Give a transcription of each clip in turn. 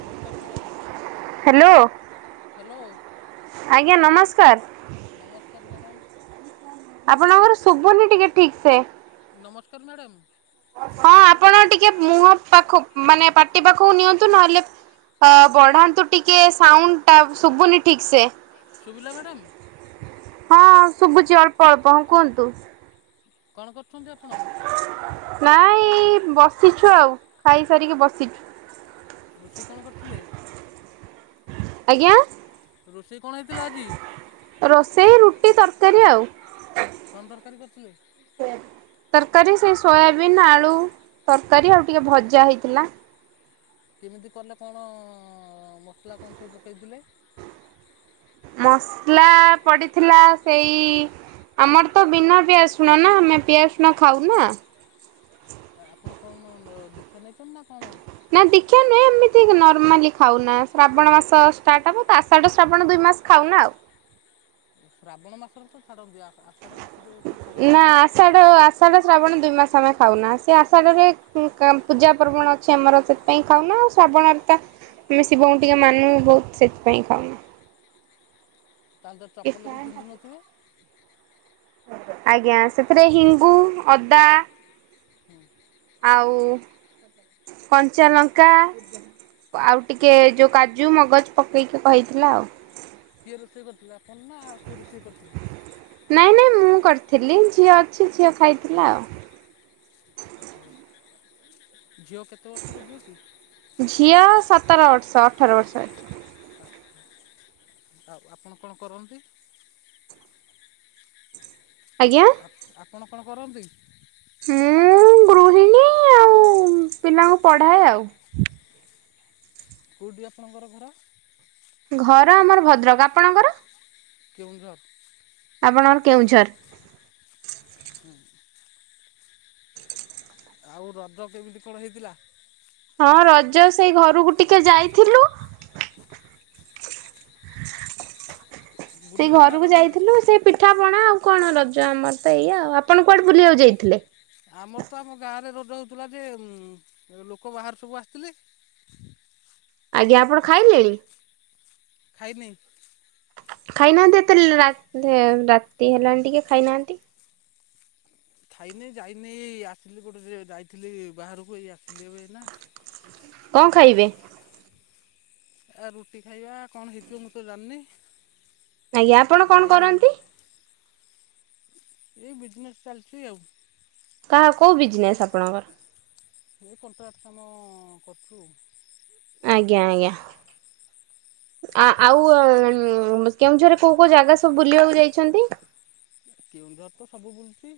ନମସ୍କାର madam. Hello, ଆଜ୍ଞା ନମସ୍କାର। ନମସ୍କାର ମ୍ୟାଡ଼ାମ। ଆପଣଙ୍କର ଶୁଭୁନି ଟିକେ ଠିକସେ। ନମସ୍କାର ମ୍ୟାଡ଼ାମ୍। ହଁ ଆପଣ ଟିକେ ମୁହଁ ପାଖ ମାନେ ପାଟି ପାଖକୁ ନିଅନ୍ତୁ ନହେଲେ ବଢାନ୍ତୁ ଟିକେ ସାଉଣ୍ଡଟା ଶୁଭୁନି ଠିକସେ। ଶୁଭିଲା ମ୍ୟାଡ଼ାମ? ହଁ ଶୁଭୁଛି ଅଳ୍ପ ଅଳ୍ପ, ହଁ କୁହନ୍ତୁ। କଣ କରୁଛନ୍ତି ଆପଣ? ନାଇଁ-ଇ-ଇ ବସିଛୁ ଆଉ, ଖାଇସାରିକି ବସିଛୁ। ରୋଷେଇ କଣ କରିଥିଲେ? ଆଜ୍ଞା? ରୋଷେଇ କଣ ହେଇଥିଲା ଆଜି? ରୋଷେଇ ରୁଟି ତରକାରୀ ଆଉ କଣ ତରକାରୀ କରିଥିଲେ? [inaudible] ତରକାରୀ ସେଇ ସୋୟାବିନ୍ ଆଳୁ ତରକାରୀ ଆଉ ଟିକେ ଭଜା ହେଇଥିଲା। କେମିତି କଲେ କଣ-ଅ-ଅ-ଅ ମସଲା କଣ ସବୁ ପକେଇଥିଲେ? ମସଲା ପଡ଼ିଥିଲା ସେଇ ଆମର ତ ବିନା ପିଆଜ ରସୁଣ ନା, ଆମେ ପିଆଜ ରସୁଣ ଖାଉ ନା ଆପଣ କଣ ଦୀକ୍ଷା ନେଇଛନ୍ତି ନା କଣ? ନା ଦୀକ୍ଷା ନୁହେଁ, ଏମିତି ନର୍ମାଲି ଖାଉନା ଶ୍ରାବଣ ମାସ ଷ୍ଟାର୍ଟ ହବ ତ ଆଷାଢ ଶ୍ରାବଣ ଦୁଇ ମାସ। ଖାଉନା ଆଉ। ଶ୍ରାବଣ ମାସରେ ତ ଛାଡନ୍ତି, ଆଷା ଆଷାଢ ମାସରେ ତ ଛାଡନ୍ତିନି ନା ସେ ଆଷାଢ଼ ଶ୍ରାବଣ ଦୁଇ ମାସ ଆମେ ଖାଉନା, ସେ ଆଷା଼ଢ଼ରେ ପୂଜା ପର୍ବଣ ଅଛି ଆମର ସେ ପାଇଁ ଖାଉନା ଆଉ ଶ୍ରାବଣର ତ ଆମେ ଶିବଙ୍କୁ ଟିକେ ମାନୁ ବହୁତ୍ ସେଥିପାଇଁ ଖାଉନା। ତାହେଲେ ତ ଚପଲ ବି ପିନ୍ଧୁ ନଥିବେ? ଆଜ୍ଞା ସେଥିରେ ହିଙ୍ଗୁ ଅଦା ହୁଁ। ଆଉ କଞ୍ଚାଲଙ୍କା ଆଜ୍ଞା ଆଉ ଟିକ୍ ଟିକେ ଯୋଉ କାଜୁ ମଗଜ ପକେଇକି ହଇଥିଲା ଆଉ। କିଏ ରୋଷେଇ କରିଥିଲା ଆପଣ ନା ଆଉ କିଏ ରୋଷେଇ କରିଥିଲେ? ନାଇଁ ନାଇଁ ମୁଁ କରିଥିଲି ଝିଅ ଅଛି ଝିଅ ଖାଇଥିଲା ଆଉ। ଓହୋଃ, ଝିଅ କେତେ ବର୍ଷର ଝିଅ କି? ଝିଅ ସତର ବର୍ଷ ଅଠର ବର୍ଷ ଏଠି। ଆଚ୍ଛା ଆଉ ଆପଣ କଣ କରନ୍ତି? ଆଜ୍ଞା। [inaudible] ଆପଣ କଣ କରନ୍ତି? ମୁଁ-ଉ-ଉ ଗୃହିଣୀ ଆଉ ପିଲାଙ୍କୁ ପଢ଼ାଏ ଆଉ। କୋଉଠି ଆପଣଙ୍କର ଘର? ଘର ଆମର ଭଦ୍ରକ। ଆପଣଙ୍କର? କେଉଁଝର। ଆପଣଙ୍କର କେଉଁଝର? ହୁଁ। ଆଉ ରଜ କେମିତି କଣ ହେଇଥିଲା? ହଁ ରଜ ସେଇ ଘରକୁ ଟିକେ ଯାଇଥିଲୁ। ସେ ବୁଲିଲ ନା ଘରକୁ ରଜରେ? ଯାଇଥିଲୁ ସେ ପିଠା ପଣା ଆଉ କଣ ରଜ ଆମର ତ ଏୟା ଆଉ ଆପଣ କୁଆଡେ ବୁଲିବାକୁ ଯାଇଥିଲେ? ଆମର ତ ଆମ ଗାଁରେ ରଜ ହଉଥିଲା ଯେ ଲୋକ ବାହାରୁ ସବୁ ଆସିଥିଲେ। [unintelligible] ଆଜ୍ଞା ଆପଣ ଖାଇଲେଣି? ଖାଇନି। ଖାଇନାହାନ୍ତି ଏତେ ଲେ ରା ରାତି ହେଲାଣି ଟିକେ ଖାଇନାହାନ୍ତି? ଖାଇନି ଯାଇନି ଏଇ ଆସିଲି ଗୋଟେ ଯାଇଥିଲି ବାହାରକୁ ଏଇ ଆସିଲି ଏବେ ଏଇନା। କଣ ଖାଇବେ? ଆ ରୁଟି ଖାଇବା କଣ ହେଇଥିବ ମୁଁ ତ ଜାଣିନି। ଆଜ୍ଞା ଆପଣ କଣ ଯାଇନି କରନ୍ତି? ଘରକୁ। ଏଇ ବିଜ୍ ନେସ୍ ଚାଲିଛି ଆଉ। କାହା କୋଉ ବିଜ୍ ନେସ୍ ଆପଣଙ୍କର? ମୁଁ କଣ୍ଟ୍ରାକ୍ଟ କାମ କରୁଛୁ। ଆଜ୍ଞା ଆଜ୍ଞା। ଆ ଆଉ କେଉଁଝରରେ କୋଉ କୋଉ ଜାଗା ସବୁ ବୁଲିବାକୁ ଯାଇଛନ୍ତି? କେଉଁଝର ତ ସବୁ ବୁଲିଚି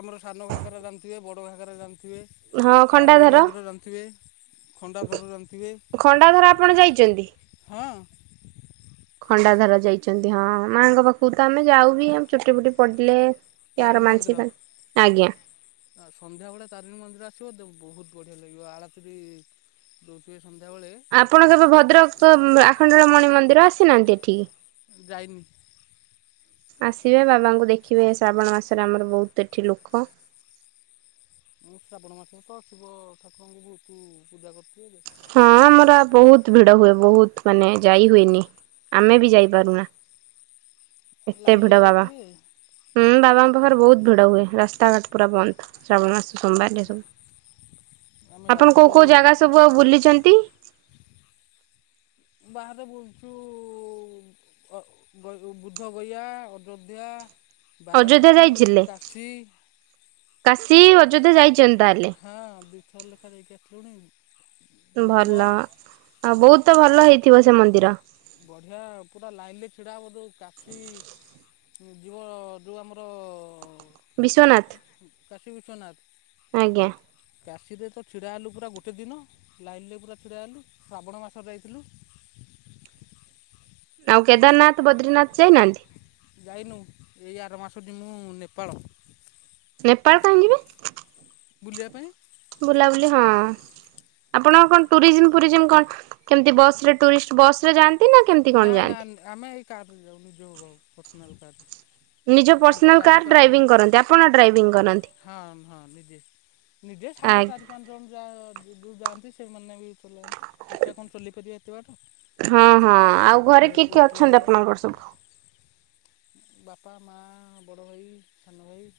ଆମର ସାନ ଘାଗେରା ଜାଣିଥିବେ ବଡ଼ ଘାଗେରା ଜାଣିଥିବେ? ହଁ ତାରିଣୀ ଖଣ୍ଡାଧାର ମନ୍ଦିର ଜାଣିଥିବେ? ଖଣ୍ଡାଧର ଜାଣିଥିବେ ଖଣ୍ଡାଧାର ଆପଣ ଯାଇଛନ୍ତି? ହଁ। ଖଣ୍ଡାଧର ଯାଇଛନ୍ତି ହଁ ମାଆଙ୍କ ପାଖକୁ ତ ଆମେ ଯାଉ ବି ଆ ଚୁଟି ଫୁଟି ପଡ଼ିଲେ। ତାରିଣୀ ମନ୍ଦିର। ଆ ସନ୍ଧ୍ୟାବେଳେ ତାରିଣୀ ମନ୍ଦିର ଆସିବ ବହୁତ ବଢ଼ିଆ ଲାଗିବ ଆଳତୀ ବି। ଦଉଥିବେ ସନ୍ଧ୍ୟାବେଳେ। ଆପଣ କେବେ ଭଦ୍ରକ୍ ଆଖଣ୍ଡଳ ମଣି ମନ୍ଦିର ଆସିନାହାନ୍ତି ଏଠିକି? ଯାଇନି। ଆସିବେ ବାବାଙ୍କୁ ଦେଖିବେ ଶ୍ରାବଣ ମାସରେ ଆମର ବହୁତ ଏଠି ଲୋକ। ମୁଁ ଶ୍ରାବଣ ମାସରେ ତ ଶିବ ଠାକୁରଙ୍କୁ ବହୁତ ପୂଜା କରିଥିବେ। ହଁ ଆମର ବହୁତ ଭିଡ ହୁଏ ବହୁତ ମାନେ ଯାଇ ହୁଏନି। ଆମେ ବି ଯାଇପାରୁନା ଏତେ ଲାଇନରେ ଭିଡ ବାବା। ଯାଉଥିବେ ହୁଁ ବାବାଙ୍କ ପାଖରେ ବହୁତ ଭିଡ ହୁଏ ରାସ୍ତାଘାଟ ପୁରା ବନ୍ଦ ଶ୍ରାବଣ ମାସ ସୋମବାରରେ ସବୁ। ଆମେ ଆପଣ କୋଉ ଯାଇଥିଲୁ କୋଉ ଜାଗା ସବୁ ଆଉ ବୁଲିଛନ୍ତି? ବାହାରେ ବୁଲୁଚୁ ବୁଦ୍ଧଗୟା ଅଯୋଧ୍ୟା। ଅଯୋଧ୍ୟା ବାରାନାସୀ ଯାଇଥିଲେ? କାଶୀ। କାଶୀ ଅଯୋଧ୍ୟା ଯାଇଛନ୍ତି ତାହେଲେ। ହଁ ଦିଥର ଲେଖା ଯାଇକି ଆସିଲୁଣି। ବୁଦ୍ଧ ଭଲ ଆଉ ବହୁତ ଭଲ ହେଇଥିବ ସେ ମନ୍ଦିର? ବଢିଆ ପୁରା ଲାଇନ ରେ ଛିଡା ହବ ଯୋଉ କାଶୀ। ଯିବ ଯୋଉ ଆମର ବିଶ୍ୱନାଥ। କାଶୀ ବିଶ୍ୱନାଥ। ଆଜ୍ଞା। କାଶୀରେ ତ ଛିଡ଼ା ହେଲୁ ପୁରା ଗୋଟେ ଦିନ ଲାଇନରେ ପୁରା ଛିଡ଼ା ହେଲୁ ଶ୍ରାବଣ ମାସରେ ଯାଇଥିଲୁ। ଆଉ କେଦାରନାଥ ବଦ୍ରୀନାଥ ଯାଇନାହାନ୍ତି? ଯାଇନୁ ଏଇ ଆର ମାସ ଯିମୁଁ ନେପାଳ। ନେପାଳ କାହିଁ ଯିବେ? ବୁଲିବା ପାଇଁ। ବୁଲାବୁଲି ହଁ। ଆପଣ କଣ ଟୁରିଜିମ୍ ଫୁରିଜିମ୍ କଣ କେମତି ବସ୍ ରେ ଟୁରିଷ୍ଟ ବସ୍ ରେ ଯାଆନ୍ତି? କେମିତି କଣ ନା ନା ଯାଆନ୍ତି? ଆମେ ଏଇ କାରରେ ଯାଉ ନିଜ ପର୍ସନାଲ୍ କାରରେ। ନିଜ ଏ ସାଙ୍ଗ ପର୍ସନାଲ ଚାରି କାର୍ ପାଞ୍ଚ ଡ୍ରାଇଭିଂ କରନ୍ତି ଆପଣ ଡ୍ରାଇଭିଂ ଜଣ କରନ୍ତି। ହଁ ହଁ ନିଜେ। ନିଜେ ଆ ସାଙ୍ଗ ଚାରି ପାଞ୍ଚ ଜଣ ଯଉ ଯାଆନ୍ତି ସେମାନେ ବି ଚଲାନ୍ତି ଏକା କଣ ଚଲିଇପାରିବେ ଏତେ ବାଟ। ହଁ ହଁ ଆଉ ଘରେ ଦେହ କିଏ କିଏ ୱିକ୍ ଅଛନ୍ତି ଲାଗିବ ଆପଣଙ୍କର ସବୁ? ବାପା, ମା, ବଡ଼ ଭାଇ, ସାନ ଭାଇ।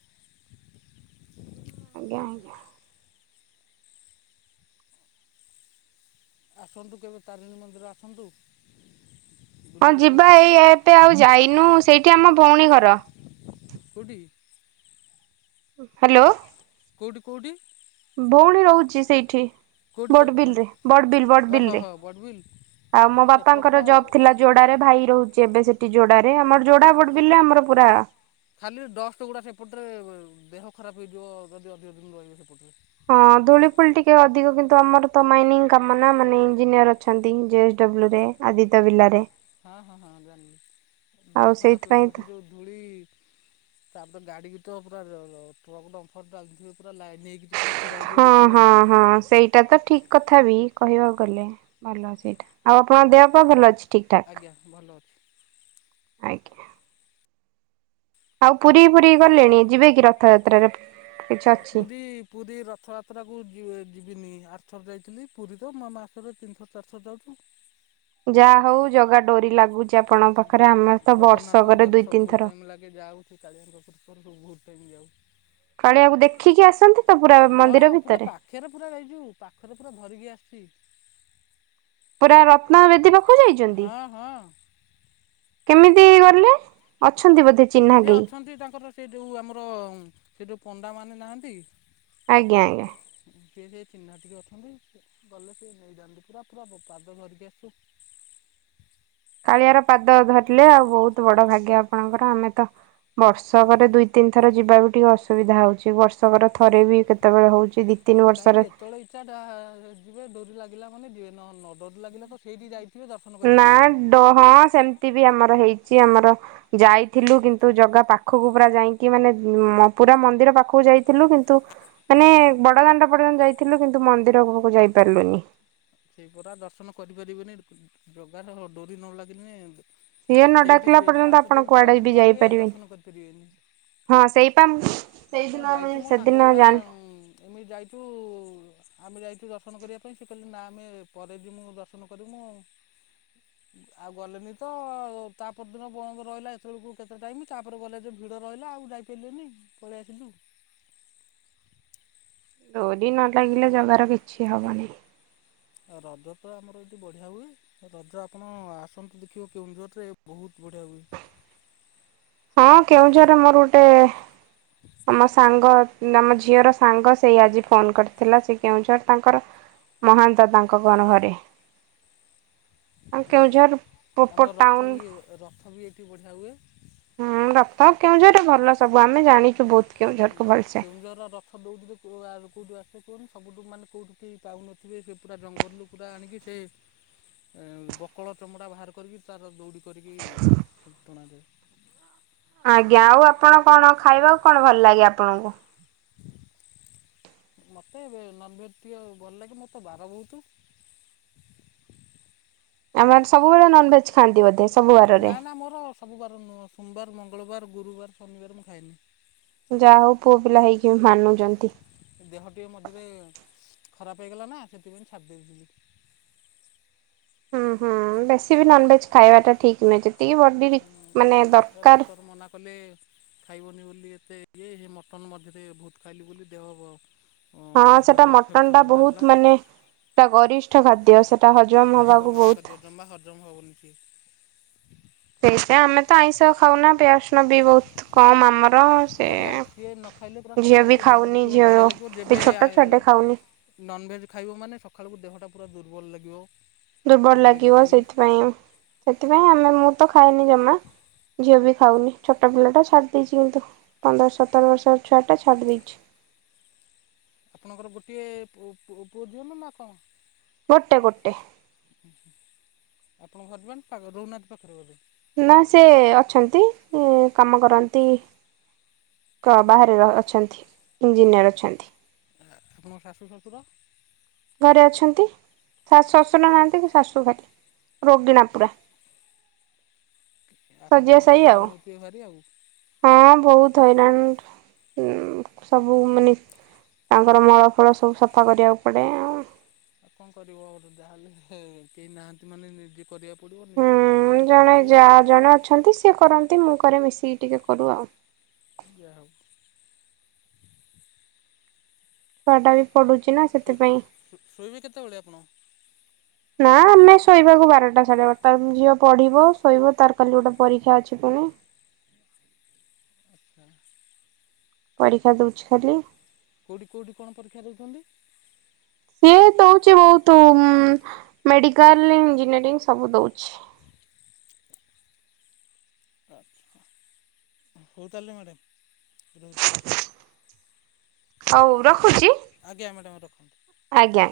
ଆଜ୍ଞା ଆଜ୍ଞା। ଆସନ୍ତୁ କେବେ ତାରିଣୀ ମନ୍ଦିର ଆସନ୍ତୁ। ହଁ ବୁଲିକି ଯିବେ ଯିବା ଏଇ ଏବେ ଆଉ ଯାଇନୁ ସେଇଠି ଆମ ଭଉଣୀ ଘର। କୋଉଠି? ହ୍ୟାଲୋ। କୋଉଠି, କୋଉଠି? ଭଉଣୀ ରହୁଛି ସେଇଠି। ବଡବିଲରେ କେଉଁଠି ବଡ଼ବିଲ, ଓହ ବଡ଼ବିଲ ରେ ହ ବଡ଼ବିଲ ଆଉ ମୋ ସେପଟ ବାପାଙ୍କର ଜବ ଥିଲା ଯୋଡାରେ ଭାଇ ରହୁଛି ଏବେ ସେଠି ଯୋଡାରେ ଆମର ଯୋଡା ତ ବଡବିଲିରେ ଆମର ପୁରା ଖାଲି ଡଷ୍ଟ ଗୁଡ଼ା ସେପଟରେ ଦେହ ଖରାପ ହେଇଯିବ ଯଦି ଅଧିକ ଦିନି ରହିବ ସେପଟରେ। ହଁ ଧୂଳି ଫୁଳି ଟିକେ ଅଧିକ କିନ୍ତୁ ଆମର ତ ମାଇନିଂ କାମ ନା ମାନେ ଇଞ୍ଜିନିୟର ଅଛନ୍ତି ଜେଏସଡବ୍ଲୁ ରେ। ଆଦିତ୍ୟ ବିର୍ଲାରେ। ହଁ, ହଁ, ହଁ ଆଉ ଦେହ ଖରାପ ସେଇଥିପାଇଁ ହେଇଯିବ ତ ସେ ଯୋଉ ଧୂଳି। ତାପରେ ଗାଡିବିତ ପୁରା ଟ୍ରକ୍ ଡମ୍ଫର ଚାଲିଥିବେ ପୁରା ଲାଇନ ହେଇକି। ପୁରା ଛିଡ଼ା ହେଇଥିବ ହଁ ଯେତେବେଳେ ହଁ ଯିବେ। ହଁ ସେଇଟା ତ ଠିକ କଥା ବି କହିବାକୁ ଗଲେ ଭଲ ସେଇଟା ଆଉ ଆପଣଙ୍କ ଦେହ ପା ଭଲ ଅଛି? ଠିକ ଠାକ? ଆଜ୍ଞା ଭଲ ଅଛି? ଆଜ୍ଞା। ଆଉ ପୁରୀ ଫୁରୀ ଗଲେଣି ଯିବେ କି ରଥଯାତ୍ରାରେ? କିଛି ଅଛି। ପୁରୀ ପୁରୀ ରଥଯାତ୍ରାକୁ ଯିବିନି ଆରଥର ଯାଇଥିଲି ପୁରୀ ତ ମାସକୁ ତିନିଥର, ଚାରିଥର ଯାଉଛୁ। ଯାହା ହଉ ଜଗା ଡୋରି ଲାଗୁଛି ଆପଣଙ୍କ ପାଖରେ ଆମର ତ ଜଗନ୍ନାଥଙ୍କ ବର୍ଷକରେ ଡୋରି ଦୁଇ, ସବୁ ତିନି ବହୁତ ଥର ଟାଇମ୍ ଲାଗେ ଯାଉ। କାଳିଆର ଦର୍ଶନ ବହୁତ୍ ଟାଇମ୍ ଯାଉ। କାଳିଆକୁ ଦେଖିକି ଆସନ୍ତି ତ ପୁରା ମନ୍ଦିର ଭିତରେ? ଖରେ ପୁରା ଏଇଯଉ ପାଖରେ ପୁରା ଧରିକି ଆସିଛି। ପୁରା ରତ୍ନ ବେଦୀ ପାଖକୁ ଯାଇଛନ୍ତି, ହଁ ହଁ କେମିତି ଗଲେ? ଅଛନ୍ତି ବୋଧେ ଚିହ୍ନା? ସିଏ କେହି ଅଛନ୍ତି ତାଙ୍କର ସେ ଯଉ ଆମର ସେ ଯଉ ପଣ୍ଡା ମାନେ ନାହାଁନ୍ତି। ଆଜ୍ଞା ଆଜ୍ଞା। ଯିଏ ସେ ଚିହ୍ନା ଟିକେ ଅଛନ୍ତି ଗଲେ ସିଏ ନେଇଯାଆନ୍ତି ପୁରା ପୁରା ପାଦ ଧରିକି ଆସିଥିଲୁ। କାଳିଆର ପାଦ ଧରିଲେ ଆଉ ବହୁତ ବଡ ଭାଗ୍ୟ ଆପଣଙ୍କର ଆମେ ତ ବର୍ଷକରେ ଦୁଇ ତିନି ଥର ଯିବା ବି ଟିକେ ଅସୁବିଧା ହଉଛି ବର୍ଷକର ଥରେ ବି କେତେବେଳେ ହଉଛି ତିନି କାହିଁ ବର୍ଷରେ ଯେତେବେଳେ ଇଛା ଯିବେ ଡୋରି ଲାଗିଲା ମାନେ ଯିବେ ନ ନ ଡୋରି ଲାଗିଲା କେହି ସେଇଠି ଯାଇ ନା ଡ ହଁ ସେମିତି ବି ଆମର ହେଇଛି ଆମର ଯାଇଥିଲୁ କିନ୍ତୁ ଜଗା ପାଖକୁ ପୁରା ଯାଇକି ମାନେ ପୁରା ମନ୍ଦିର ପାଖକୁ ଯାଇଥିଲୁ କିନ୍ତୁ ମାନେ ବଡ ଦାଣ୍ଡ ପର୍ଯ୍ୟନ୍ତ ଯାଇଥିଲୁ କିନ୍ତୁ ମନ୍ଦିର ମୁଁହକୁ ଯାଇପାରିଲୁନି। ସେଇ ପରା ଦର୍ଶନ କରିପାରିବେନି ଜଗାର ଡୋରି ନ ଲାଗିନେ ସିଏ ନ ସେଇଠି ଡାକିଲା ପର୍ଯ୍ୟନ୍ତ ପାଞ୍ଚ ଆପଣ ଦିନି ଛଅ କୁଆଡେ ଦିନି ବି ରହିବେ ଯାଇପାରିବେନି। ଦର୍ଶନ କରିପାରିବେନି। ହଁ ସେଇପା ସେଇଦିନ ଆମେ ଯାଇଛୁ ମୋ ସାଙ୍ଗ ସେଦିନ ଗୁଡା ଜାଣିଲୁ ଏମିତି ଯାଇଛୁ ଆମେ ଯାଇଛୁ ଦର୍ଶନ କରିବା ପାଇଁ ସେ କହିଲେ ନା ଆମେ ପରେ ଯିମୁ ଦର୍ଶନ କରିମୁ ଆଉ ଗଲେନି ତ ତା ପରଦିନ ବନ୍ଦ ରହିଲା ଏତେବେଳକୁ କେତେ ଟାଇମ ତାପରେ ଗଲେ ଯେ ଭିଡ଼ ରହିଲା ଆଉ ଯାଇ ପାଇଲେନି ପଳେଇ ଆସିଲୁ। ଡୋରି ନ ଲାଗିଲେ ଜଗାର କିଛି ହବନି। ରଜ ତ ଆମର ଏଠି ବଢ଼ିଆ ହୁଏ। ରଜ ଆପଣ ଆସନ୍ତୁ ଦେଖିବେ କେଉଁଝରରେ ବହୁତ ବଢ଼ିଆ ହୁଏ। ହଁ କେଉଁଝର ରେ ମୋର ଗୋଟେ। ମୋ ସାଙ୍ଗ ଆମ ଝିଅର ସାଙ୍ଗ ସେଇ ଆଜି ଫୋନ କରିଥିଲା ସେ କେଉଁଝର୍ ତାଙ୍କର। ମହାନ୍ତ ତାଙ୍କ କଣ ଘରେ। ଆଉ ହୁଁ କେଉଁଝର ଉଁ ପ୍ରପର ତମର ରଥ ଟାଉନ ବି ରଥ ବି ଏଠି ବଢ଼ିଆ ହୁଏ। ହୁଁ ରଥ କେଉଁଝରରେ ଭଲ ସବୁ ଆମେ ଜାଣିଛୁ ବହୁତ କେଉଁଝରକୁୁ ଭଲସେ। ଜର ର ସବୁ [unintelligible] କଉଠୁ ଆସେ କୁହନି ସବୁଠୁ ମାନେ କୋଉଠି କେହି ପାଉନଥିବେ ସେ ପୁରା ଜଙ୍ଗଲରୁ। ପୁରା ଆଣିକି ସେ ଏଁ ବକଳ ଚମଡ଼ା ବାହାର କରିକି ତାର ଦଉଡ଼ି। କରିକି ଟ ଟଣାଯାଏ। ଆଜ୍ଞା ଆଉ ଆପଣ କଣ ଖାଇବାକୁ କଣ ଭଲ ଲାଗେ ଆପଣଙ୍କୁ? ମତେ ଏବେ ନନ୍ ଭେଜ୍ ଟିକେ ଭଲ ଲାଗେ ମୋର ତ ବାର ବହୁତୁ। [unintelligible] ସବୁବେଳେ ନନଭେଜ୍। ଖାନ୍ତି ବୋଧେ ସବୁ ବାରରେ ନା ନା ମୋର ସବୁ ବାର ନୁଅ ସୋମବାର, ମଙ୍ଗଳବାର, ଗୁରୁବାର, ଶନିବାର ମୁଁ ଖାଏନି। ଯାଆ ହଉ ପୁଅ ପିଲା ହେଇକି ବି ମାନୁଚନ୍ତି। ଦେହ ଟିକେ ମଝିରେ ଖରାପ ହେଇଗଲା ନା ସେଥିପାଇଁ ଛାଡି ଦେଇଥିଲି। ହୁଁ ହୁଁ ବେଶୀ ବି ନନଭେଜ୍ ଖାଇବାଟା ଠିକ୍ ନୁଏ ଯେତିକି ବଡି ମାନେ ଏ ଦରକାର। ଡକ୍ଟର ମନା କଲେ। ଖାଇବନି ବୋଲି ଏତେ ଇଏ ସେ ମଟନ୍ ମଝିରେ ବହୁତ ଖାଇଲି ବୋଲି ଦେହ ବ ହଁ ସେଟା ମଟନ ଟା ବହୁତ ମାନେ। ଟା ଗରିଷ୍ଠ ଖାଦ୍ୟ ସେଟା ହଜମ ଭାରି ହବାକୁ ଗରିବ ବହୁତ ଖାଦ୍ୟ ଜମା ହଜମ ହବନି ସିଏ। ସେଇଥି ପାଇଁ ଆମେ ତ ଆଇଁଷ ଖାଉନା ପିଆଜ ନ ବି ବହୁତ କମ ଆମର ସେ ବଢ଼ିଆ ସିଏ ନ ଖାଇଲେ ପୁରା ଝିଅ ବି ସକାଳକୁ ଦେହ ଖାଉନି ଦେଖିବ ଝିଅ ବଢ଼ିଆ ଲାଗିବ ଯେବେ ଛୋଟ ଛୁଆ ଟେ। ଖାଉନି। ନନଭେଜ୍ ଖାଇବ ମାନେ ସଖାଳକୁ ଦେହଟା ପୁରା ଦୁର୍ବଳ ଲାଗିବ। ଦୁର୍ବଳ ଭଲ ଲାଗିବ ଲାଗିବନି ସେଇଥିପାଇଁ ସେଥିପାଇଁ ଆମେ ମୁଁ ତ ଖାଏନି ଜମା ଝିଅ ବି ଖାଉନି। ଛୋଟ ପିଲାଟା ଛାଡ଼ି ଦେଇଚି କିନ୍ତୁ ପନ୍ଦର ସତର ବର୍ଷର ଛୁଆଟା ଛାଡ଼ି ଦେଇଚି। ଆପଣଙ୍କର ଗୋଟିଏ ପୁ ପୁ ପୁଅ ଝିଅ ନା ନା କଣ? ଗୋଟେ ଗୋଟେ। ହୁଁ ହୁଁ ଆପଣଙ୍କ ହଜବେଣ୍ଡ ପା ରହୁ ନାହାନ୍ତି ପାଖରେ ବୋଧେ। ନା ସେ ଅଛନ୍ତି ଏ କାମ କରନ୍ତି। କ ବାହାରେ ର ଅଛନ୍ତି। ଉଁ ଇଞ୍ଜିନିୟର ହୁଁ ଅଛନ୍ତି ଆ ଆପଣଙ୍କ ଶାଶୁ ଶ୍ୱଶୁର। ଘରେ ଅଛନ୍ତି ଶା ଶଶୁନ ନାହାନ୍ତି ଶାଶୁ ଖାଲି ରୋଗୀଣା ଏ ପୁରା। ଆପଣ ଶଯ୍ୟା ତାହେଲେ ସାଇ ଆଉ। ହଇରାଣ ହେଉଥିବେ ଭାରି ଆଉ ହଁ ବହୁତ ହଇରାଣ ଉଁ ସବୁ ମାନେ। ତାଙ୍କର ମଳ ଫଳ ସବୁ ସଫା କରିବାକୁ ପଡେ। ଆଉ କଣ କରିବ ଯାହା ହେଲେ ହେ କେଇ ନାହାନ୍ତି ମାନେ ନିଜେ କରିଆ ପଡ଼ିବ ନିଜ ମାଆ ଭଳିଆ ହୁଁ ଦେଖିବାକୁ ଜଣେ ପଡ଼ିବ। ଯା ଜଣେ ଅଛନ୍ତି ସିଏ କରନ୍ତି ମୁଁ କରେ ମିଶିକି ଟିକେ କରୁ ଆଉ। ଯା ହଉ। ଛୁଆ ଟା ବି ପଡୁଛି ନା। ଫୁ ସେଥିପାଇଁ ଶୋ ଶୋଇବେ କେତେବେଳେ ଆପଣ? ନା ଆମେ ଶୋଇବାକୁ ବାରଟା ସାଢେ ବାରଟା ଝିଅ ପଢିବ ଶୋଇବ ତାର କାଲି ଗୋଟେ ପରୀକ୍ଷା ଅଛି ପୁଣି। ଆଚ୍ଛା। ପରୀକ୍ଷା ଦୋଉଚି ଖାଲି କୋଉଠି କୋଉଠି କଣ ପରୀକ୍ଷା ଦେଉଛନ୍ତି? ସିଏ ଦୋଉଚି ବୋହୁତ ମେଡିକାଲ୍ ଇଞ୍ଜିନିୟରିଂ ସବୁ ଦୋଉଚି। ଆଚ୍ଛା ହୋଉ ତାହେଲେ ମ୍ୟାଡ଼ମ୍ ରହୁଚି। ହୋଉ ରଖୁଚି। ଆଜ୍ଞା, ମ୍ୟାଡ଼ାମ୍ ରଖନ୍ତୁ। ଆଜ୍ଞା।